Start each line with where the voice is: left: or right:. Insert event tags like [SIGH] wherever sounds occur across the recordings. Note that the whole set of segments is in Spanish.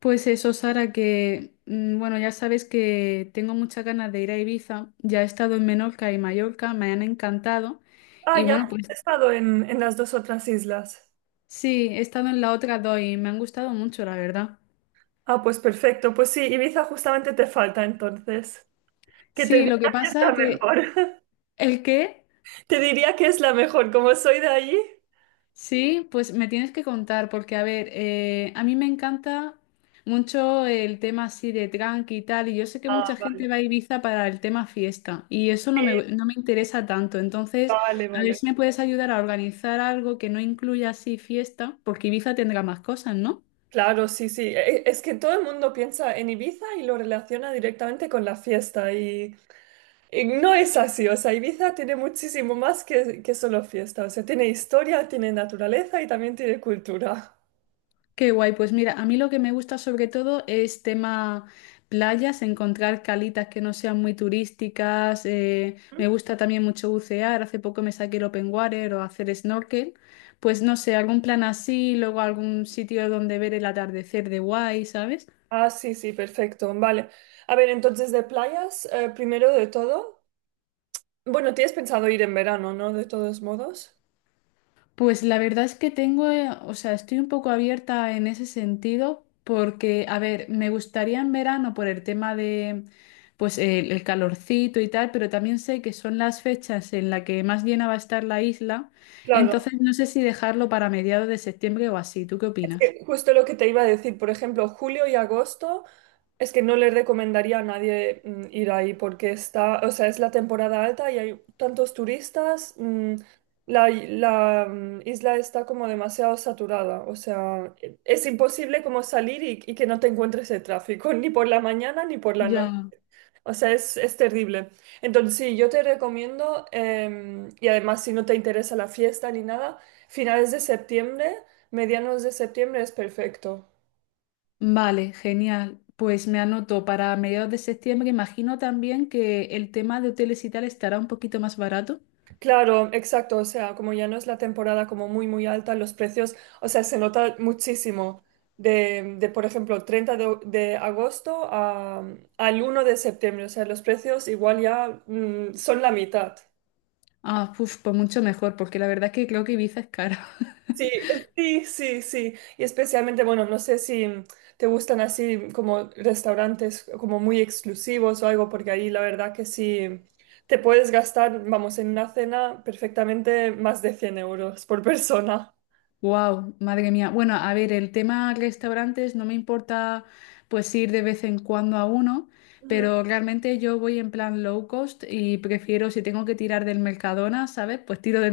left: Pues eso, Sara, que bueno, ya sabes que tengo muchas ganas de ir a Ibiza. Ya he estado en Menorca y Mallorca, me han encantado.
right: Ah,
left: Y
right: ya has
left: bueno, Sí. Pues
right: estado en las dos otras islas.
left: sí, he estado en la otra dos y me han gustado mucho, la verdad.
right: Ah, pues perfecto. Pues sí, Ibiza justamente te falta entonces. Que te
left: Sí,
right: diría
left: lo que
right: que está
left: pasa que...
right: mejor. [LAUGHS]
left: ¿El qué?
right: Te diría que es la mejor, como soy de allí.
left: Sí, pues me tienes que contar, porque a ver, a mí me encanta mucho el tema así de tranqui y tal, y yo sé que
right: Ah,
left: mucha
right: vale.
left: gente va a Ibiza para el tema fiesta, y eso
right: Sí,
left: no me interesa tanto. Entonces,
right: vale,
left: a ver
right: vale.
left: si me puedes ayudar a organizar algo que no incluya así fiesta, porque Ibiza tendrá más cosas, ¿no?
right: Claro, sí, sí. Es que todo el mundo piensa en Ibiza y lo relaciona directamente con la fiesta y no es así. O sea, Ibiza tiene muchísimo más que solo fiesta. O sea, tiene historia, tiene naturaleza y también tiene cultura.
left: Qué guay, pues mira, a mí lo que me gusta sobre todo es tema playas, encontrar calitas que no sean muy turísticas, me gusta también mucho bucear, hace poco me saqué el open water o hacer snorkel, pues no sé, algún plan así, luego algún sitio donde ver el atardecer de guay, ¿sabes?
right: Ah, sí, sí, perfecto. Vale. A ver, entonces de playas, primero de todo. Bueno, tienes pensado ir en verano, ¿no? De todos modos.
left: Pues la verdad es que tengo, o sea, estoy un poco abierta en ese sentido porque, a ver, me gustaría en verano por el tema de, pues, el calorcito y tal, pero también sé que son las fechas en las que más llena va a estar la isla,
right: Claro,
left: entonces no sé si dejarlo para mediados de septiembre o así. ¿Tú qué
right: es
left: opinas?
right: que justo lo que te iba a decir, por ejemplo, julio y agosto, es que no le recomendaría a nadie ir ahí porque está, o sea, es la temporada alta y hay tantos turistas, isla está como demasiado saturada, o sea, es imposible como salir y que no te encuentres el tráfico, [LAUGHS] ni por la mañana ni por la noche.
left: Ya.
right: O sea, es terrible. Entonces, sí, yo te recomiendo, y además si no te interesa la fiesta ni nada, finales de septiembre, medianos de septiembre es perfecto.
left: Vale, genial. Pues me anoto para mediados de septiembre. Imagino también que el tema de hoteles y tal estará un poquito más barato.
right: Claro, exacto, o sea, como ya no es la temporada como muy alta, los precios, o sea, se nota muchísimo por ejemplo, 30 de agosto al 1 de septiembre, o sea, los precios igual ya son la mitad.
left: Ah, uf, pues mucho mejor, porque la verdad es que creo que Ibiza es caro.
right: Sí, sí. Y especialmente, bueno, no sé si te gustan así como restaurantes como muy exclusivos o algo, porque ahí la verdad que sí te puedes gastar, vamos, en una cena perfectamente más de 100 euros por persona.
left: Wow, madre mía. Bueno, a ver, el tema restaurantes no me importa pues ir de vez en cuando a uno,
right: Ujú.
left: pero realmente yo voy en plan low cost y prefiero si tengo que tirar del Mercadona, ¿sabes? Pues tiro del [LAUGHS]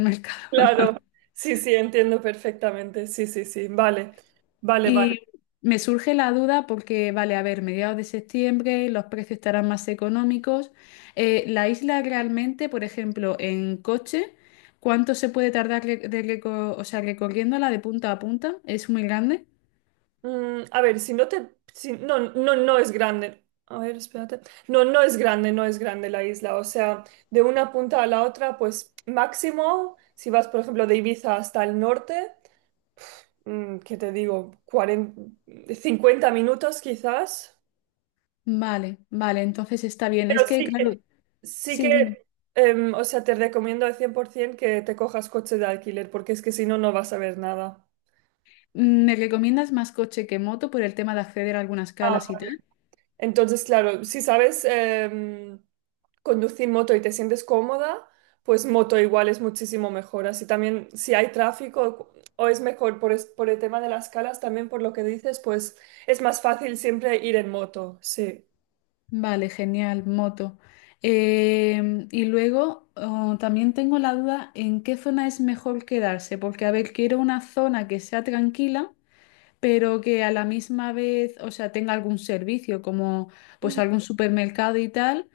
right: Claro,
left: Mercadona.
right: sí, entiendo perfectamente. Sí. Vale, vale.
left: Y me surge la duda porque, vale, a ver, mediados de septiembre los precios estarán más económicos. La isla realmente, por ejemplo, en coche, ¿cuánto se puede tardar re- de reco- o sea, recorriéndola de punta a punta? ¿Es muy grande?
right: Mm, a ver, si no te... no es grande. A ver, espérate. No, no es grande, no es grande la isla. O sea, de una punta a la otra, pues máximo, si vas, por ejemplo, de Ibiza hasta el norte, mm, ¿qué te digo? 40, 50 minutos quizás.
left: Vale, vale, entonces está bien.
right: Pero
left: Es que, claro,
right: sí que,
left: sí, dime.
right: o sea, te recomiendo al 100% que te cojas coche de alquiler, porque es que si no, no vas a ver nada.
left: Mm, ¿me recomiendas más coche que moto por el tema de acceder a algunas
right: Ah,
left: calas y tal?
right: entonces, claro, si sabes conducir moto y te sientes cómoda, pues moto igual es muchísimo mejor. Así también, si hay tráfico o es mejor por, por el tema de las calas, también por lo que dices, pues es más fácil siempre ir en moto, sí.
left: Vale, genial, moto. Em, y luego oh, también tengo la duda en qué zona es mejor quedarse, porque a ver, quiero una zona que sea tranquila, pero que a la misma vez, o sea, tenga algún servicio, como pues
right: Ujú.
left: algún supermercado y tal,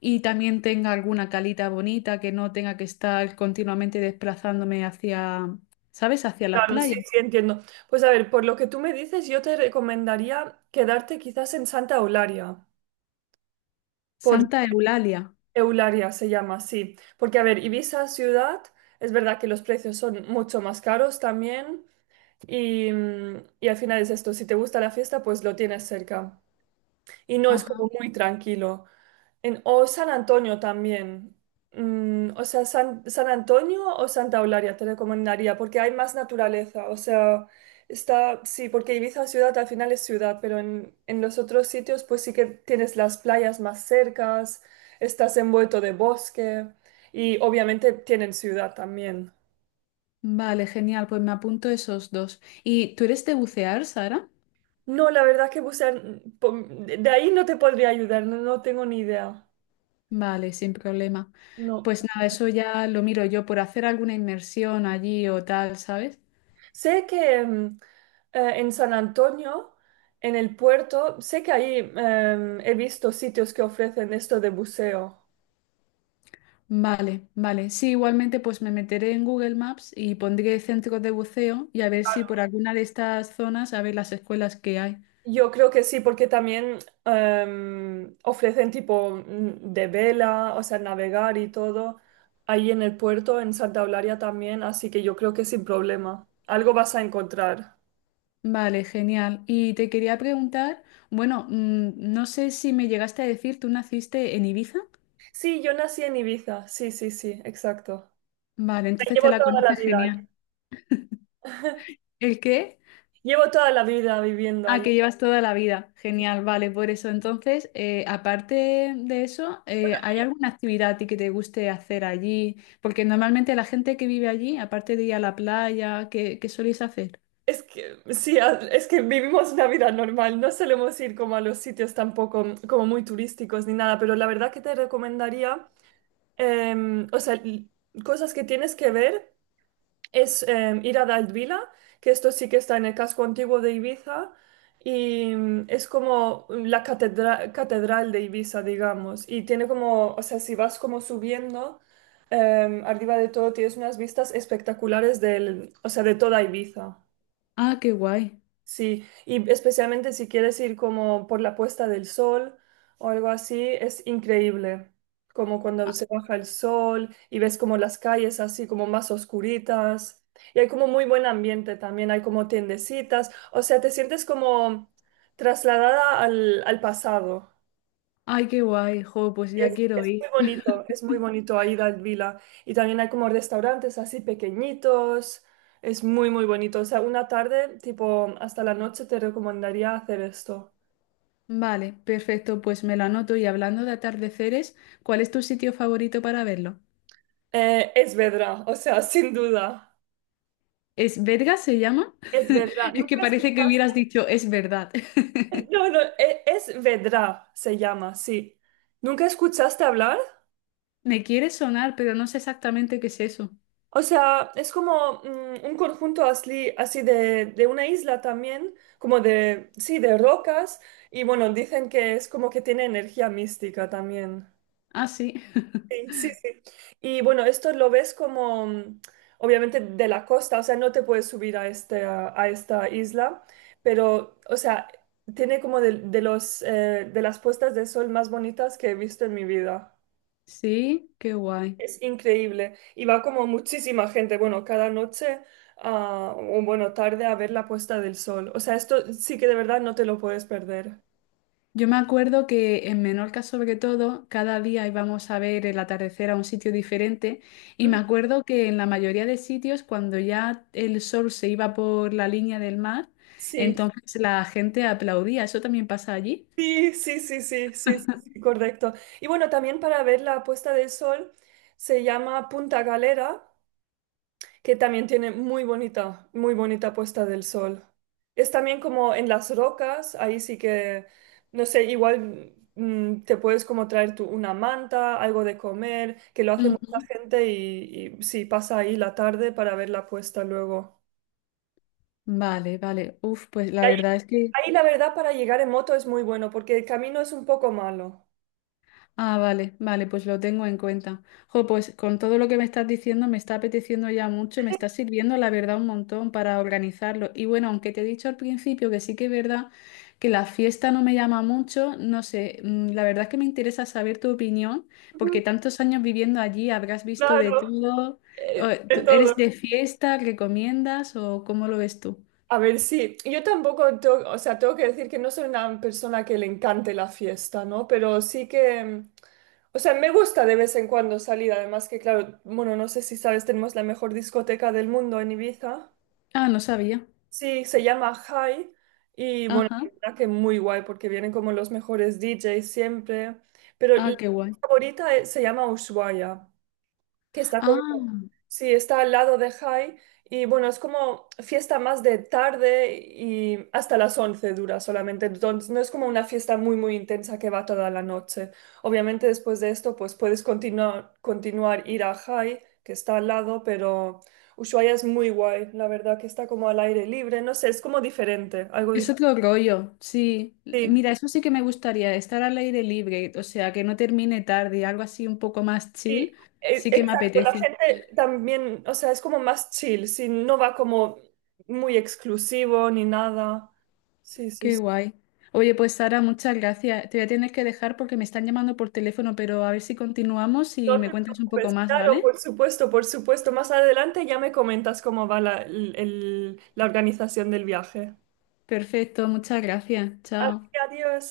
left: y también tenga alguna calita bonita, que no tenga que estar continuamente desplazándome hacia, ¿sabes? Hacia las
right: Claro,
left: playas.
right: sí, entiendo. Pues a ver, por lo que tú me dices, yo te recomendaría quedarte quizás en Santa Eulalia, por
left: Santa Eulalia.
right: Eulalia se llama, sí. Porque a ver, Ibiza ciudad, es verdad que los precios son mucho más caros también. Y, y al final es esto, si te gusta la fiesta, pues lo tienes cerca. Y no es
left: Ajá.
right: como muy tranquilo. En, o San Antonio también. Mm, o sea, San Antonio o Santa Eulalia te recomendaría porque hay más naturaleza. O sea, está, sí, porque Ibiza ciudad al final es ciudad, pero en los otros sitios pues sí que tienes las playas más cercas, estás envuelto de bosque y obviamente tienen ciudad también.
left: Vale, genial, pues me apunto esos dos. ¿Y tú eres de bucear, Sara?
right: No, la verdad es que bucear, mm, de ahí no te podría ayudar, no, no tengo ni idea.
left: Vale, sin problema.
right: No.
left: Pues nada, eso ya lo miro yo por hacer alguna inmersión allí o tal, ¿sabes?
right: Sé que en San Antonio, en el puerto, sé que ahí he visto sitios que ofrecen esto de buceo.
left: Vale, vale. Sí, igualmente pues me meteré en Google Maps y pondré centros de buceo y a ver si por alguna de estas zonas, a ver las escuelas que hay.
right: Yo creo que sí, porque también ofrecen tipo de vela, o sea, navegar y todo, ahí en el puerto, en Santa Eulalia también, así que yo creo que sin problema. Algo vas a encontrar.
left: Vale, genial. Y te quería preguntar, bueno, no sé si me llegaste a decir, ¿tú naciste en Ibiza?
right: Sí, yo nací en Ibiza, sí, exacto.
left: Vale,
right: La
left: entonces te
right: llevo
left: la
right: toda la
left: conoces
right: vida ahí.
left: genial. ¿El qué?
right: Llevo toda la vida viviendo
left: Ah,
right: ahí.
left: que llevas toda la vida. Genial, vale, por eso. Entonces, aparte de eso, ¿hay alguna actividad a ti que te guste hacer allí? Porque normalmente la gente que vive allí, aparte de ir a la playa, ¿qué soléis hacer?
right: Es que, sí, es que vivimos una vida normal. No solemos ir como a los sitios tampoco como muy turísticos ni nada, pero la verdad que te recomendaría, em, o sea, l- cosas que tienes que ver. Es ir a Daldvila, que esto sí que está en el casco antiguo de Ibiza, y mm, es como catedral de Ibiza, digamos, y tiene como, o sea, si vas como subiendo, arriba de todo tienes unas vistas espectaculares del, o sea, de toda Ibiza.
left: Ah, qué guay.
right: Sí, y especialmente si quieres ir como por la puesta del sol o algo así, es increíble. Como cuando se baja el sol y ves como las calles así como más oscuritas. Y hay como muy buen ambiente también, hay como tiendecitas. O sea, te sientes como trasladada al pasado.
left: Ay, qué guay. Jo, pues ya quiero ir.
right: Es muy bonito ahí la vila. Y también hay como restaurantes así pequeñitos. Es muy, muy bonito. O sea, una tarde, tipo, hasta la noche te recomendaría hacer esto.
left: Vale, perfecto, pues me lo anoto. Y hablando de atardeceres, ¿cuál es tu sitio favorito para verlo?
right: Es Vedra, o sea, [LAUGHS] sin duda.
left: ¿Es Vergas se llama?
right: Es Vedra.
left: [LAUGHS] Es que
right: ¿Nunca
left: parece que
right: escuchaste?
left: hubieras
right: [LAUGHS]
left: dicho, es verdad. [LAUGHS]
right: No, no, es Vedra, se llama, sí. ¿Nunca escuchaste hablar?
left: Me quiere sonar, pero no sé exactamente qué es eso.
right: O sea, es como mm, un conjunto así, de una isla también, como de, sí, de rocas, y bueno, dicen que es como que tiene energía mística también.
left: Ah, sí. [LAUGHS]
right: Sí, sí. Y bueno, esto lo ves como, obviamente, de la costa, o sea, no te puedes subir a esta isla, pero, o sea, tiene como de las puestas de sol más bonitas que he visto en mi vida.
left: Sí, qué guay.
right: Es increíble. Y va como muchísima gente, bueno, cada noche o bueno, tarde a ver la puesta del sol. O sea, esto sí que de verdad no te lo puedes perder.
left: Yo me acuerdo que en Menorca, sobre todo, cada día íbamos a ver el atardecer a un sitio diferente y me
right: Ujú.
left: acuerdo que en la mayoría de sitios, cuando ya el sol se iba por la línea del mar,
right: Sí,
left: entonces la gente aplaudía. ¿Eso también pasa allí?
right: sí, sí, sí, sí, sí, sí, sí, correcto. Y bueno, también para ver la puesta del sol se llama Punta Galera, que también tiene muy bonita puesta del sol. Es también como en las rocas, ahí sí que, no sé, igual te puedes como traer tú una manta, algo de comer, que lo hace mucha
left: Ujú.
right: gente y sí, pasa ahí la tarde para ver la puesta luego.
left: Vale, vale. Uf, pues
right: Y
left: la verdad es que...
right: ahí la verdad para llegar en moto es muy bueno porque el camino es un poco malo.
left: Ah, vale, vale, pues lo tengo en cuenta. Jo, pues con todo lo que me estás diciendo me está apeteciendo ya mucho, me está sirviendo la verdad un montón para organizarlo. Y bueno, aunque te he dicho al principio que sí que es verdad que la fiesta no me llama mucho, no sé, la verdad es que me interesa saber tu opinión,
right: Ujú.
left: porque tantos años viviendo allí habrás visto de
right: Claro,
left: todo. O,
right: de
left: ¿tú
right: todo.
left: ¿eres de fiesta? ¿Recomiendas o cómo lo ves tú?
right: A ver, sí, yo tampoco, o sea, tengo que decir que no soy una persona que le encante la fiesta, ¿no? Pero sí que, mm, o sea, me gusta de vez en cuando salir, además que, claro, bueno, no sé si sabes, tenemos la mejor discoteca del mundo en Ibiza.
left: Ah, no sabía.
right: Sí, se llama High y, bueno,
left: Ajá.
right: la verdad que muy guay porque vienen como los mejores DJs siempre, pero la
left: Ah, qué guay.
right: favorita se llama Ushuaia, que está como,
left: Ah.
right: sí, está al lado de High y bueno, es como fiesta más de tarde y hasta las 11 dura solamente, entonces no es como una fiesta muy, muy intensa que va toda la noche. Obviamente después de esto, pues puedes continuar, continuar ir a High, que está al lado, pero Ushuaia es muy guay, la verdad, que está como al aire libre, no sé, es como diferente, algo
left: Es otro rollo, sí.
right: diferente.
left: Mira, eso sí que me gustaría, estar al aire libre, o sea, que no termine tarde, algo así un poco más
right: Sí,
left: chill, sí que me
right: exacto, la
left: apetece.
right: gente también, o sea, es como más chill, sí, no va como muy exclusivo ni nada. Sí,
left: Qué
right: sí.
left: guay. Oye, pues Sara, muchas gracias. Te voy a tener que dejar porque me están llamando por teléfono, pero a ver si continuamos y
right: No
left: me
right: te
left: cuentas un poco
right: preocupes,
left: más,
right: claro,
left: ¿vale?
right: por supuesto, por supuesto. Más adelante ya me comentas cómo va la organización del viaje.
left: Perfecto, muchas gracias.
right: Así
left: Chao.
right: que adiós.